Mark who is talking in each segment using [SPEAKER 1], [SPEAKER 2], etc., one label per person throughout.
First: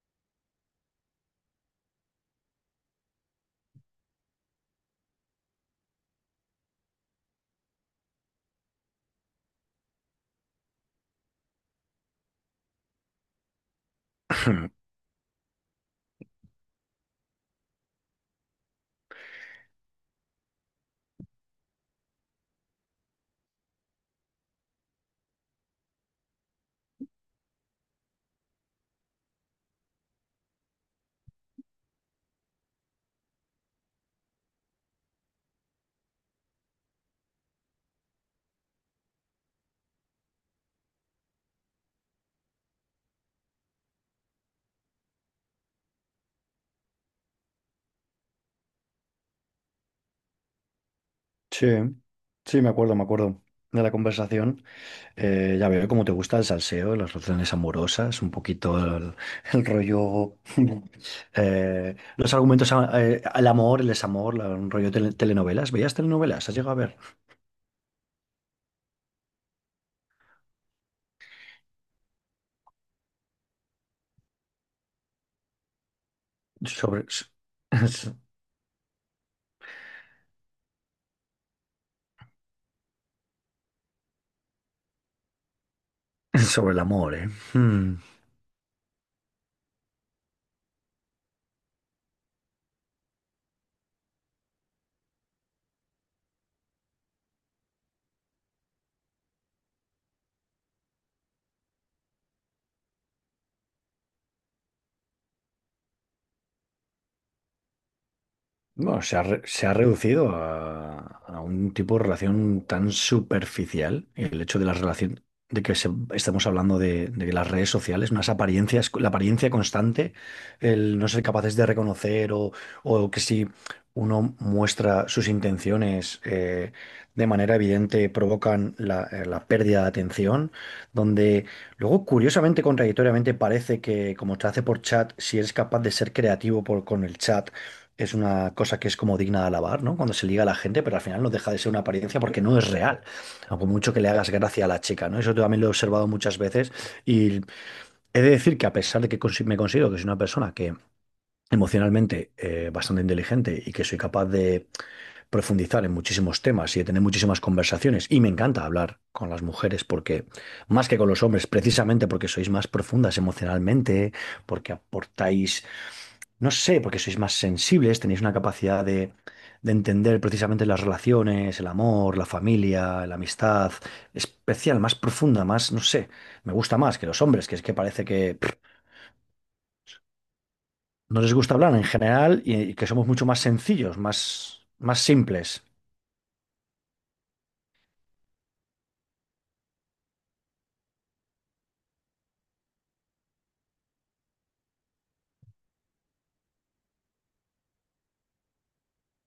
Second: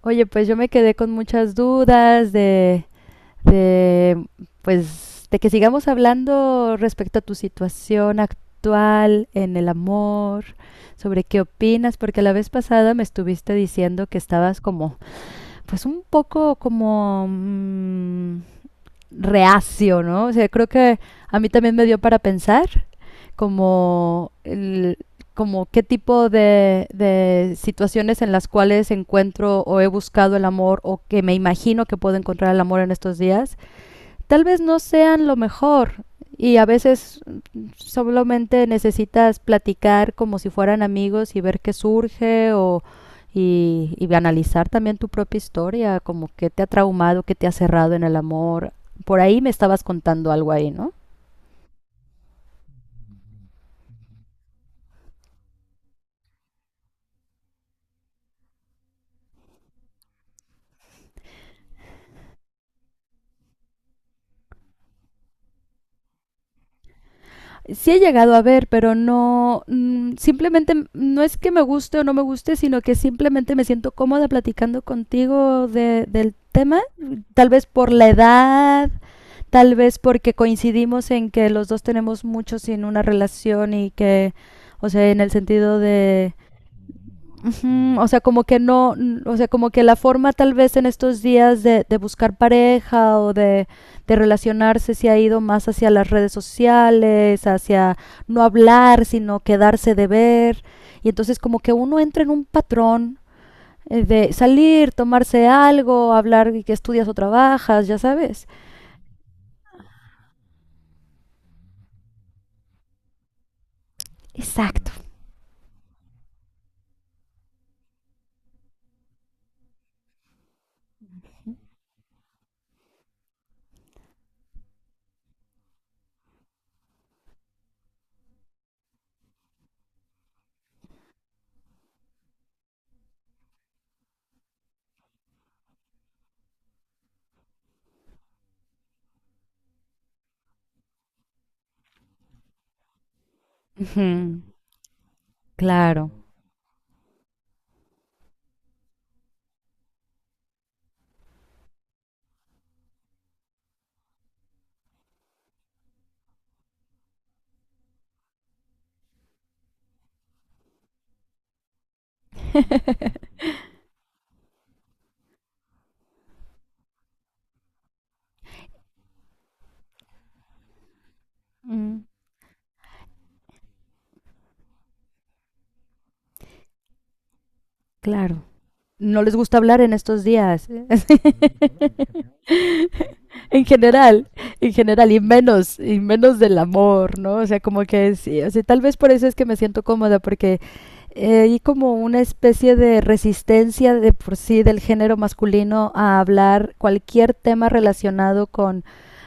[SPEAKER 1] Oye, pues yo me quedé con muchas dudas de, pues, de que sigamos hablando respecto a tu situación actual en el amor, sobre qué opinas, porque la vez pasada me estuviste diciendo que estabas como, pues un poco como, reacio, ¿no? O sea, creo que a mí también me dio para pensar como, el, como qué tipo de situaciones en las cuales encuentro o he buscado el amor o que me imagino que puedo encontrar el amor en estos días, tal vez no sean lo mejor y a veces solamente necesitas platicar como si fueran amigos y ver qué surge y analizar también tu propia historia, como qué te ha traumado, qué te ha cerrado en el amor. Por ahí me estabas contando algo ahí, ¿no?
[SPEAKER 2] Sí, sí, me acuerdo, de la conversación. Ya veo cómo te gusta el salseo, las relaciones amorosas, un poquito el rollo, los argumentos, al amor, el desamor, un rollo telenovelas. ¿Veías telenovelas? ¿Has llegado a ver?
[SPEAKER 1] Sí he llegado a ver, pero no, simplemente no es que me guste o no me guste, sino que simplemente me siento cómoda platicando contigo del tema,
[SPEAKER 2] Sobre,
[SPEAKER 1] tal vez por la edad, tal vez porque coincidimos en que los dos tenemos mucho sin una relación y que, o sea, en el sentido de.
[SPEAKER 2] Sobre el amor, ¿eh? Hmm.
[SPEAKER 1] Ujú. O sea, como que no, o sea, como que la forma tal vez en estos días de buscar pareja de relacionarse se ha ido más hacia las redes sociales, hacia no hablar, sino quedarse de ver. Y entonces como que uno entra en un patrón de salir, tomarse algo, hablar y que estudias o trabajas, ya sabes.
[SPEAKER 2] Bueno, se ha reducido a un tipo de relación tan superficial. El hecho de la
[SPEAKER 1] Exacto.
[SPEAKER 2] relación, de que estemos hablando de que las redes sociales, unas apariencias, la apariencia constante, el no ser capaces de reconocer o que si uno muestra sus intenciones de manera evidente provocan la pérdida de atención, donde luego, curiosamente, contradictoriamente, parece que como te hace por chat, si eres capaz de ser creativo con el chat, es una cosa que es como digna de alabar, ¿no? Cuando se liga a la gente, pero al final no deja de ser una apariencia porque no es real, a por mucho que
[SPEAKER 1] Ujú.
[SPEAKER 2] le hagas gracia a la chica, ¿no? Eso también lo he observado
[SPEAKER 1] Claro.
[SPEAKER 2] muchas veces, y he de decir que a pesar de que me considero que soy una persona que emocionalmente bastante inteligente y que soy capaz de profundizar en muchísimos temas y de tener muchísimas conversaciones, y me encanta hablar con las mujeres, porque más que con los hombres, precisamente porque sois más profundas emocionalmente, porque aportáis, no sé, porque sois más sensibles, tenéis una capacidad de entender precisamente las relaciones, el
[SPEAKER 1] Mm,
[SPEAKER 2] amor, la familia, la amistad, especial, más profunda, más, no sé. Me gusta más que los hombres, que es que parece que
[SPEAKER 1] claro.
[SPEAKER 2] pff,
[SPEAKER 1] No les gusta hablar en estos días.
[SPEAKER 2] no les gusta hablar en general, y que somos mucho más
[SPEAKER 1] en
[SPEAKER 2] sencillos,
[SPEAKER 1] general,
[SPEAKER 2] más,
[SPEAKER 1] en
[SPEAKER 2] más
[SPEAKER 1] general,
[SPEAKER 2] simples.
[SPEAKER 1] y menos del amor, ¿no? O sea, como que sí, o sea, tal vez por eso es que me siento cómoda, porque hay como una especie de resistencia de por sí del género masculino a hablar cualquier tema relacionado con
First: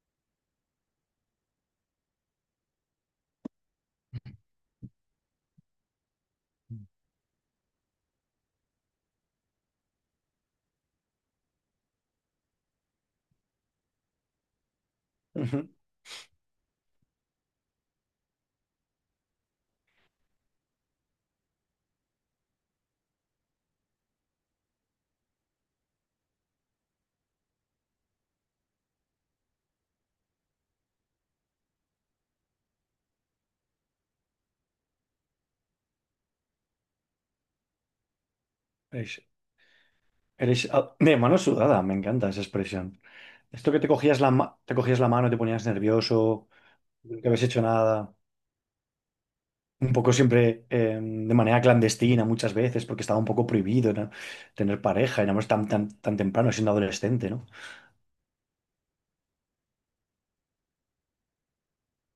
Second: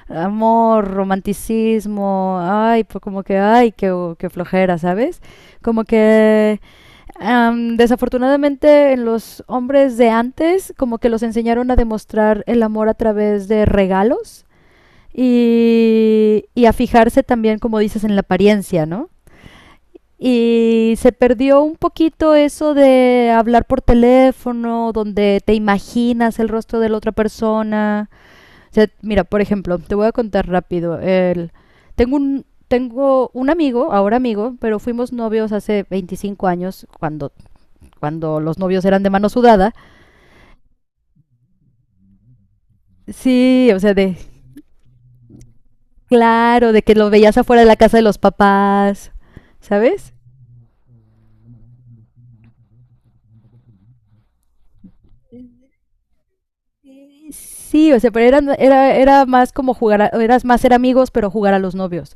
[SPEAKER 1] amor, romanticismo, ay, pues como que, ay, qué, qué flojera, ¿sabes? Como que. Desafortunadamente en los hombres de antes como que los enseñaron a demostrar el amor a través de regalos
[SPEAKER 2] Ujú.
[SPEAKER 1] y a fijarse también, como dices, en la apariencia, ¿no? Y se perdió un poquito eso de hablar por teléfono, donde te imaginas el rostro de la otra persona. O sea, mira, por ejemplo, te voy a contar rápido. Tengo tengo un amigo, ahora amigo, pero fuimos novios hace 25 años, cuando los novios eran de
[SPEAKER 2] Eres,
[SPEAKER 1] mano sudada.
[SPEAKER 2] eres de mano sudada. Me encanta esa expresión.
[SPEAKER 1] Sí,
[SPEAKER 2] Esto
[SPEAKER 1] o
[SPEAKER 2] que
[SPEAKER 1] sea, de.
[SPEAKER 2] te cogías la mano y te ponías nervioso,
[SPEAKER 1] Claro, de que los
[SPEAKER 2] nunca
[SPEAKER 1] veías
[SPEAKER 2] habías
[SPEAKER 1] afuera
[SPEAKER 2] hecho
[SPEAKER 1] de la casa de
[SPEAKER 2] nada.
[SPEAKER 1] los papás,
[SPEAKER 2] Un
[SPEAKER 1] ¿sabes?
[SPEAKER 2] poco siempre, de manera clandestina muchas veces, porque estaba un poco prohibido, ¿no? Tener pareja, éramos tan, tan, tan temprano, siendo adolescente, ¿no?
[SPEAKER 1] Sí, o sea, pero eran, era, era más como jugar, eras más ser amigos, pero jugar a los novios.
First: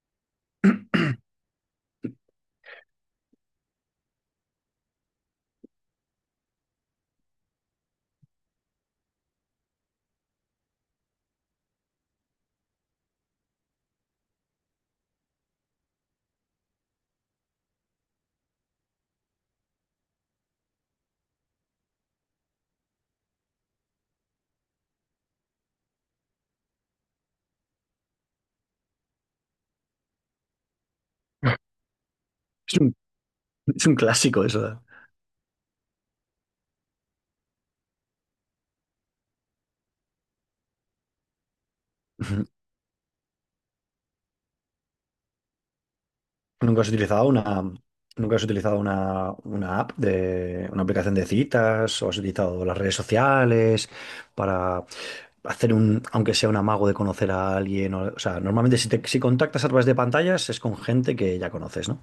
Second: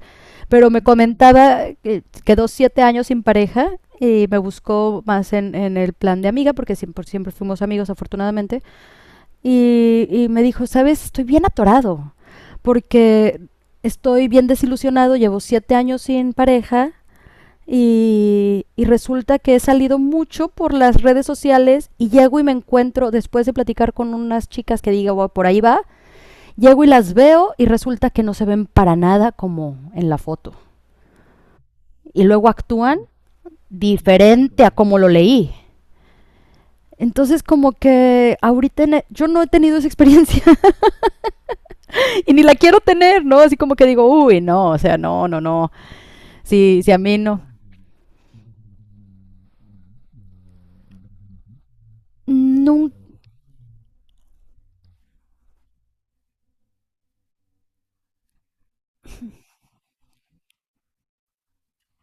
[SPEAKER 1] Pero me comentaba que quedó 7 años sin pareja y me buscó más en el plan de amiga, porque siempre, siempre fuimos amigos, afortunadamente. Y me dijo, ¿sabes? Estoy bien atorado, porque estoy bien desilusionado, llevo 7 años sin pareja. Y resulta que he salido mucho por las redes sociales y llego y me encuentro, después de platicar con unas chicas que digo, "Wow, por ahí va, llego y las veo y resulta que no se ven para nada como en la foto. Y luego
[SPEAKER 2] Es un,
[SPEAKER 1] actúan
[SPEAKER 2] es un clásico
[SPEAKER 1] diferente
[SPEAKER 2] eso,
[SPEAKER 1] a
[SPEAKER 2] ¿eh?
[SPEAKER 1] como lo leí". Entonces como que ahorita yo no he tenido esa experiencia y ni
[SPEAKER 2] Ujú.
[SPEAKER 1] la quiero tener, ¿no? Así como que digo, uy, no, o sea, no, no, no, sí,
[SPEAKER 2] ¿Nunca has
[SPEAKER 1] sí a mí
[SPEAKER 2] utilizado
[SPEAKER 1] no.
[SPEAKER 2] una app, de una aplicación de citas, o has utilizado las
[SPEAKER 1] Nunca.
[SPEAKER 2] redes sociales para hacer aunque sea un amago de conocer a alguien? O sea, normalmente, si te, si contactas a través de pantallas, es con gente que ya conoces, ¿no?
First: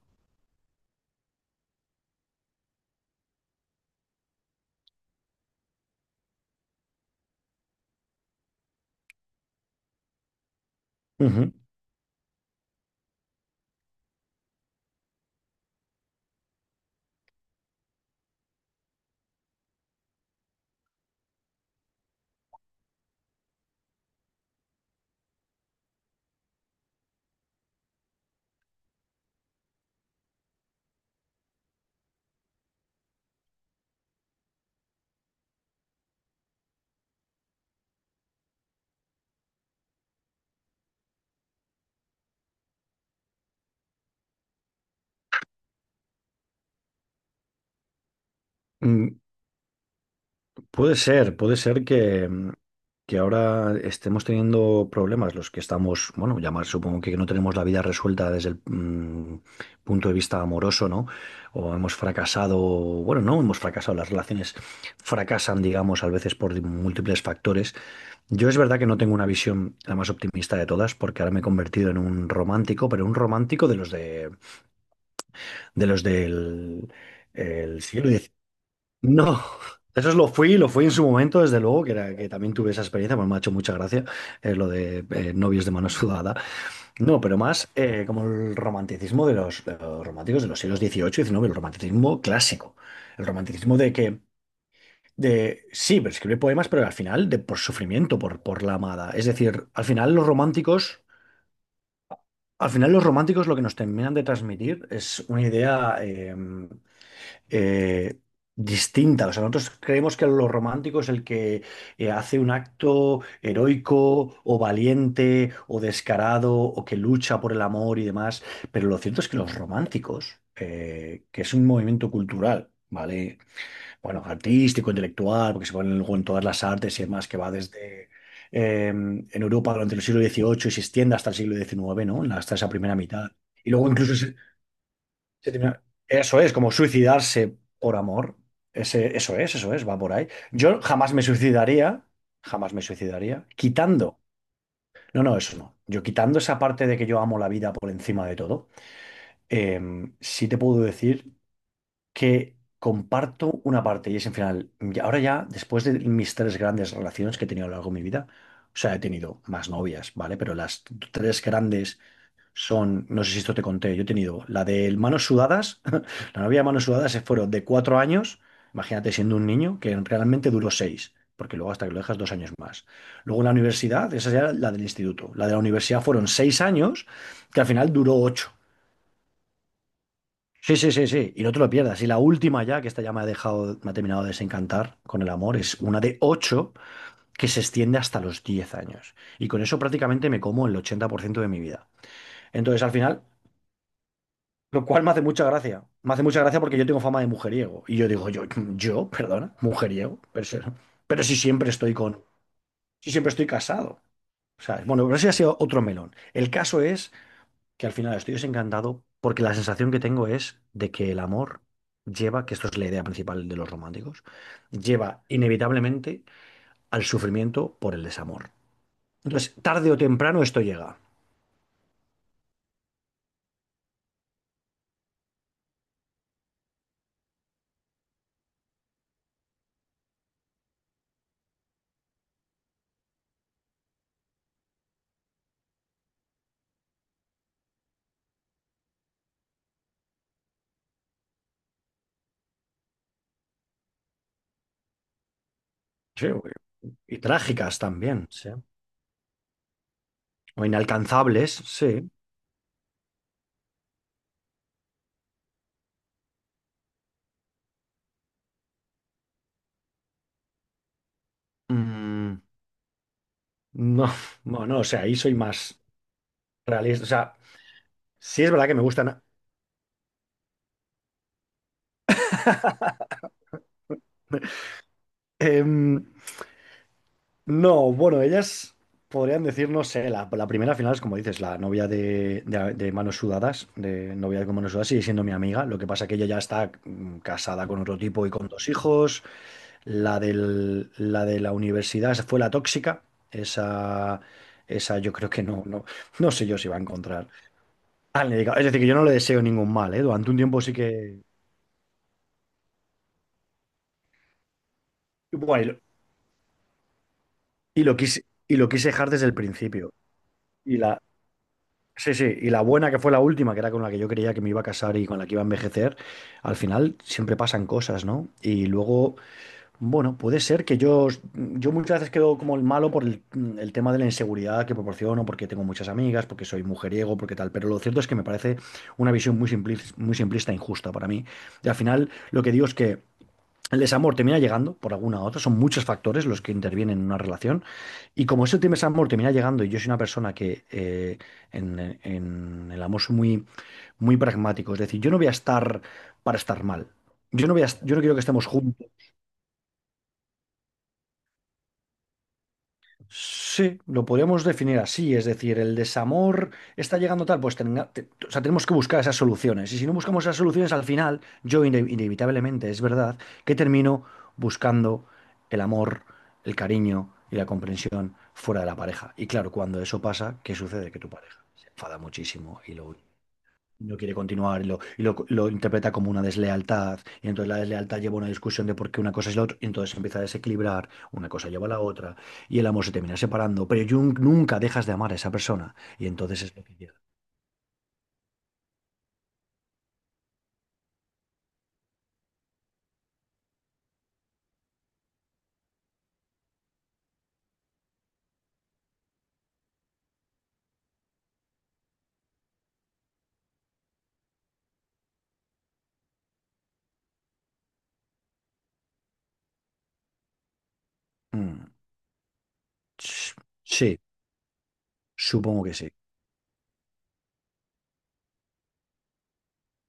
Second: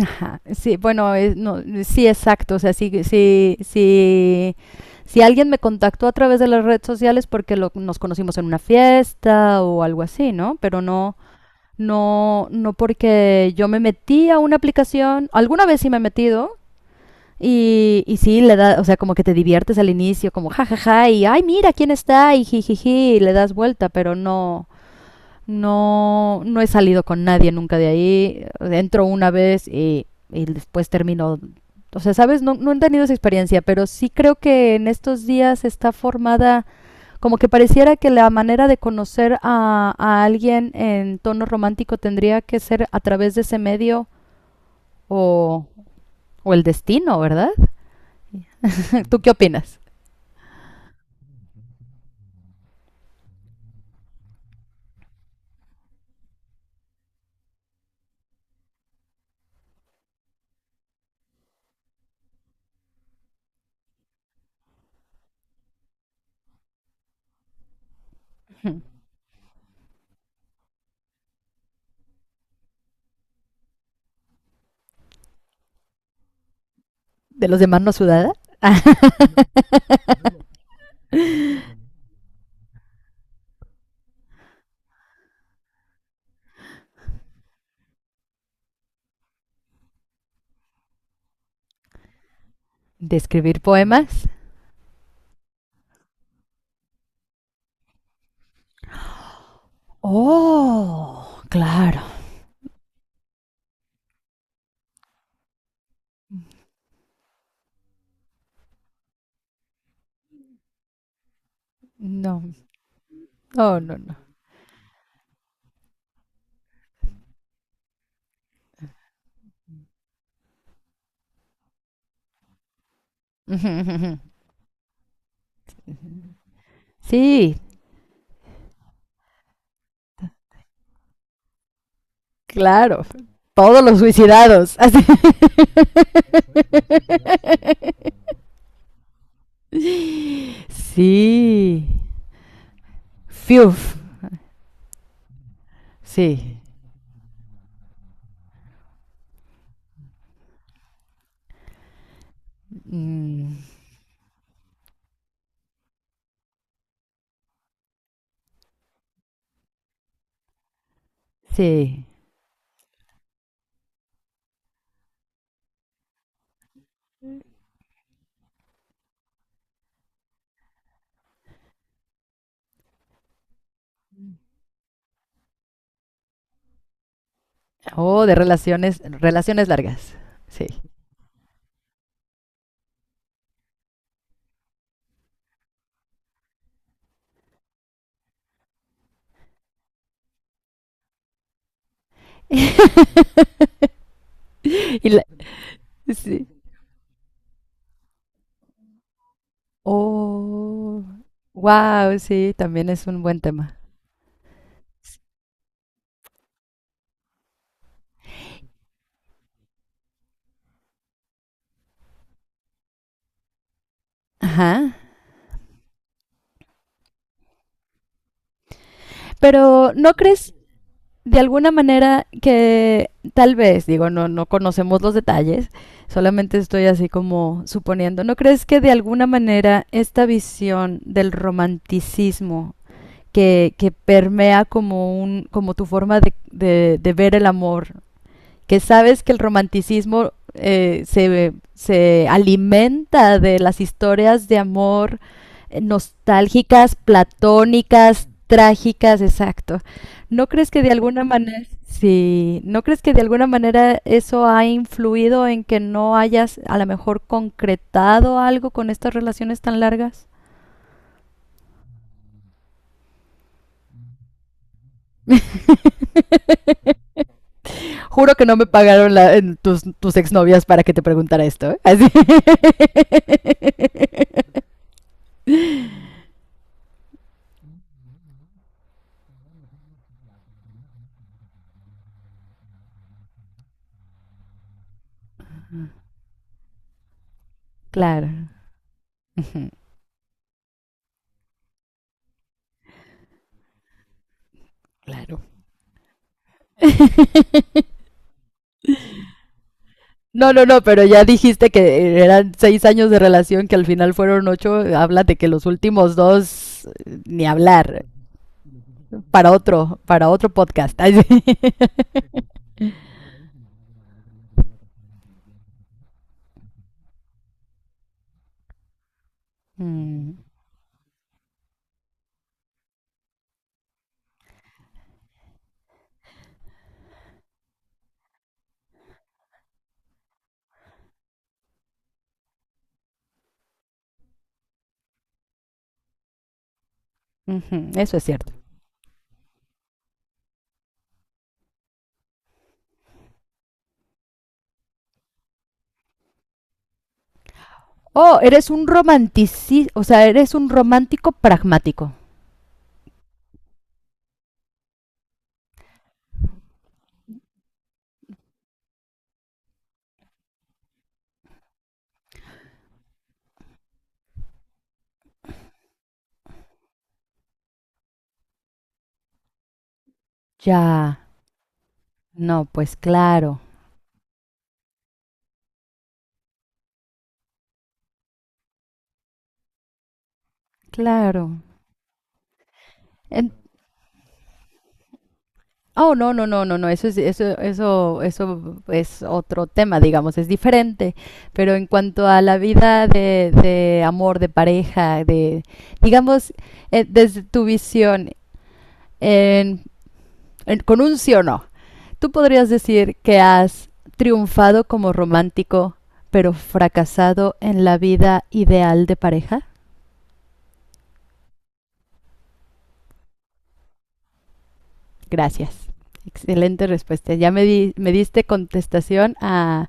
[SPEAKER 1] Ajá, sí, bueno, no, sí, exacto. O sea, sí, sí, sí, si alguien me contactó a través de las redes sociales porque nos conocimos en una fiesta o algo así, ¿no? Pero no,
[SPEAKER 2] Ujú.
[SPEAKER 1] no, no porque yo me metí a una aplicación. Alguna vez sí me he metido y sí, le da, o sea, como que te diviertes al inicio, como jajaja, y ay, mira quién está, y jijiji, y le das vuelta, pero no, no, no he salido con nadie nunca de ahí. Entro una vez y después termino. O sea, ¿sabes? No, no he tenido esa experiencia, pero sí creo que en estos días está formada, como que pareciera que la manera de conocer a alguien en tono romántico tendría que ser a través de ese medio o, o el destino, ¿verdad? ¿Tú qué opinas?
[SPEAKER 2] Puede ser que ahora estemos teniendo problemas, los que estamos, bueno, ya más, supongo que no tenemos la vida resuelta desde el punto de vista amoroso, ¿no? O hemos fracasado, bueno, no hemos fracasado, las relaciones fracasan, digamos, a veces por múltiples factores. Yo, es verdad que no tengo una visión la más optimista de todas, porque ahora me he convertido en un romántico, pero un romántico de los del
[SPEAKER 1] ¿De los demás
[SPEAKER 2] el
[SPEAKER 1] no
[SPEAKER 2] siglo.
[SPEAKER 1] sudada?
[SPEAKER 2] No, eso es lo fui en su momento, desde luego, que era que también tuve esa experiencia. Pues me ha hecho mucha gracia lo de novios de mano sudada. No, pero más, como el romanticismo de los, románticos de los siglos XVIII y XIX, el romanticismo clásico,
[SPEAKER 1] ¿De
[SPEAKER 2] el
[SPEAKER 1] escribir
[SPEAKER 2] romanticismo
[SPEAKER 1] poemas?
[SPEAKER 2] sí, pero escribe poemas, pero al final, de, por sufrimiento, por la amada. Es decir, al final los románticos…
[SPEAKER 1] Oh, claro.
[SPEAKER 2] Al final los románticos lo que nos terminan de transmitir es una idea, eh, distinta. O sea, nosotros creemos que lo romántico es el que hace un
[SPEAKER 1] No,
[SPEAKER 2] acto
[SPEAKER 1] no, no, no.
[SPEAKER 2] heroico o valiente o descarado o que lucha por el amor y demás. Pero lo cierto es que los románticos, que es un movimiento cultural, ¿vale?
[SPEAKER 1] Ujú, ujú.
[SPEAKER 2] Bueno, artístico, intelectual, porque se ponen luego en todas las artes y demás, que va
[SPEAKER 1] Sí,
[SPEAKER 2] desde… en Europa durante el siglo XVIII, y se extiende hasta el siglo XIX, ¿no? Hasta esa primera
[SPEAKER 1] claro.
[SPEAKER 2] mitad. Y
[SPEAKER 1] Todos
[SPEAKER 2] luego
[SPEAKER 1] los
[SPEAKER 2] incluso
[SPEAKER 1] suicidados. Así.
[SPEAKER 2] se termina- eso es, como suicidarse por amor. Eso es, va por ahí. Yo jamás me
[SPEAKER 1] Sí.
[SPEAKER 2] suicidaría, jamás me suicidaría,
[SPEAKER 1] Fiuf.
[SPEAKER 2] quitando. No, no, eso no. Yo, quitando esa
[SPEAKER 1] Sí.
[SPEAKER 2] parte de que yo amo la vida por encima de todo, sí te puedo decir que
[SPEAKER 1] Mm.
[SPEAKER 2] comparto una parte, y es en final. Y ahora ya, después de mis tres grandes relaciones que he tenido a lo largo de mi vida, o sea, he tenido más novias, ¿vale? Pero las tres grandes
[SPEAKER 1] Sí.
[SPEAKER 2] son, no sé si esto te conté, yo he tenido la de manos sudadas, la novia de manos sudadas, se fueron de 4 años, imagínate, siendo un niño, que realmente duró 6, porque luego hasta que lo dejas, 2 años más. Luego en la universidad, esa ya era la del instituto, la de la universidad fueron 6 años, que al final duró
[SPEAKER 1] Oh, de
[SPEAKER 2] 8.
[SPEAKER 1] relaciones, relaciones largas. Sí.
[SPEAKER 2] Sí, sí, sí, sí, y no te lo pierdas. Y la última ya, que esta ya me ha dejado, me ha terminado de desencantar con el amor, es una de 8 que se extiende hasta los 10 años. Y con eso prácticamente me como el 80% de mi vida. Entonces, al final, lo cual
[SPEAKER 1] Y
[SPEAKER 2] me hace
[SPEAKER 1] la-
[SPEAKER 2] mucha gracia. Me hace mucha
[SPEAKER 1] sí.
[SPEAKER 2] gracia porque yo tengo fama de mujeriego. Y yo digo, yo, perdona, mujeriego. Pero, si-
[SPEAKER 1] Oh.
[SPEAKER 2] pero si siempre estoy
[SPEAKER 1] Wow,
[SPEAKER 2] con,
[SPEAKER 1] sí, también es
[SPEAKER 2] si
[SPEAKER 1] un
[SPEAKER 2] siempre
[SPEAKER 1] buen
[SPEAKER 2] estoy
[SPEAKER 1] tema.
[SPEAKER 2] casado. ¿Sabes? Bueno, pero ese ha sido otro melón. El caso es que al final estoy desencantado, porque la sensación que tengo es de que el amor lleva, que esto es la idea principal de los románticos,
[SPEAKER 1] Ajá.
[SPEAKER 2] lleva inevitablemente al sufrimiento por el desamor. Entonces, tarde
[SPEAKER 1] Pero
[SPEAKER 2] o
[SPEAKER 1] ¿no
[SPEAKER 2] temprano
[SPEAKER 1] crees
[SPEAKER 2] esto llega.
[SPEAKER 1] de alguna manera que tal vez, digo, no, no conocemos los detalles, solamente estoy así como suponiendo, ¿no crees que de alguna manera esta visión del romanticismo que permea como, un, como tu forma de ver el amor, que sabes que el romanticismo se, se alimenta de las historias de amor
[SPEAKER 2] Sí,
[SPEAKER 1] nostálgicas,
[SPEAKER 2] y trágicas también,
[SPEAKER 1] platónicas,
[SPEAKER 2] sí.
[SPEAKER 1] trágicas, exacto? ¿No
[SPEAKER 2] O
[SPEAKER 1] crees que de alguna
[SPEAKER 2] inalcanzables,
[SPEAKER 1] manera,
[SPEAKER 2] sí.
[SPEAKER 1] sí, no crees que de alguna manera eso ha influido en que no hayas a lo mejor concretado algo con estas relaciones tan largas?
[SPEAKER 2] Mm. No, no, no, o sea, ahí soy más realista. O sea,
[SPEAKER 1] Juro
[SPEAKER 2] sí,
[SPEAKER 1] que
[SPEAKER 2] es
[SPEAKER 1] no me
[SPEAKER 2] verdad que me
[SPEAKER 1] pagaron
[SPEAKER 2] gustan.
[SPEAKER 1] en tus, tus exnovias para que te preguntara esto, ¿eh? Así.
[SPEAKER 2] Em, no, bueno, ellas podrían decir, no sé, la primera final es como dices, la novia de manos sudadas, de novia con manos sudadas, sigue siendo mi amiga. Lo que pasa que ella ya está casada con otro tipo y
[SPEAKER 1] Claro.
[SPEAKER 2] con dos hijos.
[SPEAKER 1] Ujú.
[SPEAKER 2] La de la universidad, esa fue la tóxica. Esa, esa yo creo
[SPEAKER 1] Claro.
[SPEAKER 2] que no, no, no sé yo si va a encontrar a alguien dedicado. Es decir, que yo no le deseo ningún mal, ¿eh? Durante un
[SPEAKER 1] No,
[SPEAKER 2] tiempo
[SPEAKER 1] no,
[SPEAKER 2] sí
[SPEAKER 1] no, pero
[SPEAKER 2] que.
[SPEAKER 1] ya dijiste que eran 6 años de relación, que al final fueron ocho. Habla de que los
[SPEAKER 2] Bueno,
[SPEAKER 1] últimos dos, ni
[SPEAKER 2] y lo
[SPEAKER 1] hablar.
[SPEAKER 2] quise, y lo quise dejar desde el principio.
[SPEAKER 1] Para otro
[SPEAKER 2] Y
[SPEAKER 1] podcast.
[SPEAKER 2] la,
[SPEAKER 1] Ay, sí.
[SPEAKER 2] sí, sí, y la buena que fue la última, que era con la que yo creía que me iba a casar y con la que iba a envejecer, al final siempre pasan cosas, ¿no? Y luego, bueno, puede
[SPEAKER 1] Mm,
[SPEAKER 2] ser que yo, muchas veces quedo como el malo por el tema de la inseguridad que proporciono, porque tengo muchas amigas, porque soy mujeriego, porque tal, pero lo cierto es que me parece una visión muy simplista e injusta para mí. Y al final, lo que digo es que el desamor termina llegando por alguna u otra, son muchos factores los que intervienen en una relación.
[SPEAKER 1] ujú. Eso es
[SPEAKER 2] Y como
[SPEAKER 1] cierto.
[SPEAKER 2] ese tema desamor termina llegando, y yo soy una persona que en el amor soy muy, muy pragmático. Es decir, yo no voy a estar para estar mal. Yo no quiero que
[SPEAKER 1] Oh,
[SPEAKER 2] estemos
[SPEAKER 1] eres un
[SPEAKER 2] juntos.
[SPEAKER 1] romantici, o sea, eres un romántico pragmático.
[SPEAKER 2] Sí, lo podríamos definir así. Es decir, el desamor está llegando tal, pues o sea, tenemos que buscar esas soluciones. Y si no buscamos esas soluciones, al final, yo inevitablemente, es verdad, que termino buscando el amor, el cariño y la comprensión fuera de la pareja. Y claro, cuando eso pasa, ¿qué sucede? Que tu
[SPEAKER 1] Ya.
[SPEAKER 2] pareja se enfada muchísimo,
[SPEAKER 1] No,
[SPEAKER 2] y
[SPEAKER 1] pues
[SPEAKER 2] lo
[SPEAKER 1] claro,
[SPEAKER 2] no quiere continuar, lo interpreta como una deslealtad. Y entonces la deslealtad lleva a una discusión de por qué una cosa es la otra. Y entonces se empieza a desequilibrar, una cosa
[SPEAKER 1] claro.
[SPEAKER 2] lleva a la otra, y el amor se termina
[SPEAKER 1] En-.
[SPEAKER 2] separando. Pero Jung nunca dejas de amar a esa persona. Y
[SPEAKER 1] Oh, no,
[SPEAKER 2] entonces
[SPEAKER 1] no,
[SPEAKER 2] es
[SPEAKER 1] no,
[SPEAKER 2] lo que
[SPEAKER 1] no, no,
[SPEAKER 2] llega.
[SPEAKER 1] eso es, eso es otro tema, digamos, es diferente. Pero en cuanto a la vida de amor, de pareja, de, digamos, desde tu visión, en- en- con un sí o no, tú podrías decir que has triunfado como romántico, pero fracasado en la vida ideal de pareja.
[SPEAKER 2] Mm, ch- sí, supongo
[SPEAKER 1] Gracias.
[SPEAKER 2] que sí.
[SPEAKER 1] Excelente respuesta. Ya me, me diste contestación a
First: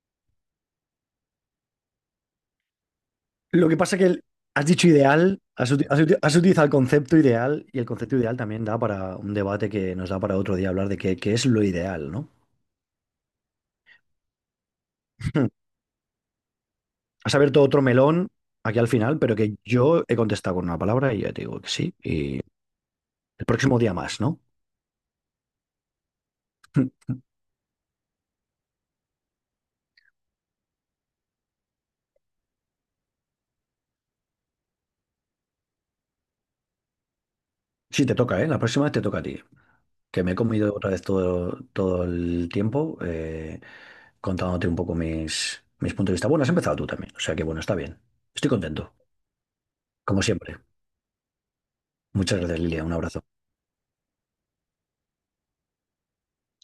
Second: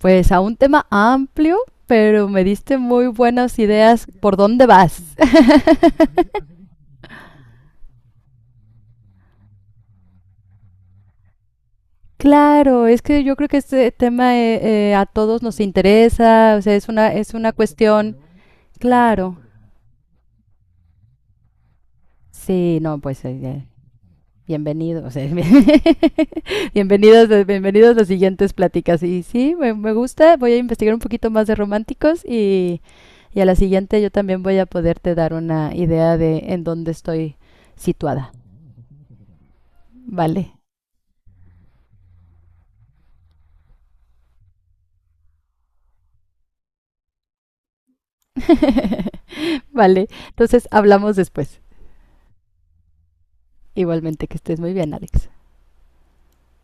[SPEAKER 1] pues a un tema amplio, pero me diste muy buenas
[SPEAKER 2] Lo que pasa que
[SPEAKER 1] ideas por dónde
[SPEAKER 2] has dicho
[SPEAKER 1] vas.
[SPEAKER 2] ideal, has utilizado el concepto ideal, y el concepto ideal también da para un debate, que nos da para otro día hablar de qué, es lo ideal, ¿no?
[SPEAKER 1] claro, es que yo creo que este tema a todos nos interesa, o sea, es
[SPEAKER 2] Has
[SPEAKER 1] una
[SPEAKER 2] abierto otro
[SPEAKER 1] cuestión,
[SPEAKER 2] melón aquí al final, pero
[SPEAKER 1] claro.
[SPEAKER 2] que yo he contestado con una palabra, y ya te digo que sí. Y
[SPEAKER 1] Sí, no, pues
[SPEAKER 2] el próximo día más, ¿no?
[SPEAKER 1] bienvenidos, o sea, bienvenidos, bienvenidos a las siguientes pláticas. Y sí, me gusta, voy a investigar un poquito más de románticos y a la siguiente yo también voy a poderte dar una idea de en dónde estoy
[SPEAKER 2] Sí, te
[SPEAKER 1] situada.
[SPEAKER 2] toca, ¿eh? La próxima vez te toca a ti. Que me he
[SPEAKER 1] Vale.
[SPEAKER 2] comido otra vez todo, todo el tiempo, contándote un poco mis, puntos de vista. Bueno, has empezado tú también, o sea que bueno, está bien. Estoy contento,
[SPEAKER 1] Vale,
[SPEAKER 2] como siempre.
[SPEAKER 1] entonces hablamos después.
[SPEAKER 2] Muchas gracias, Lilia. Un abrazo.
[SPEAKER 1] Igualmente, que estés muy bien, Alex.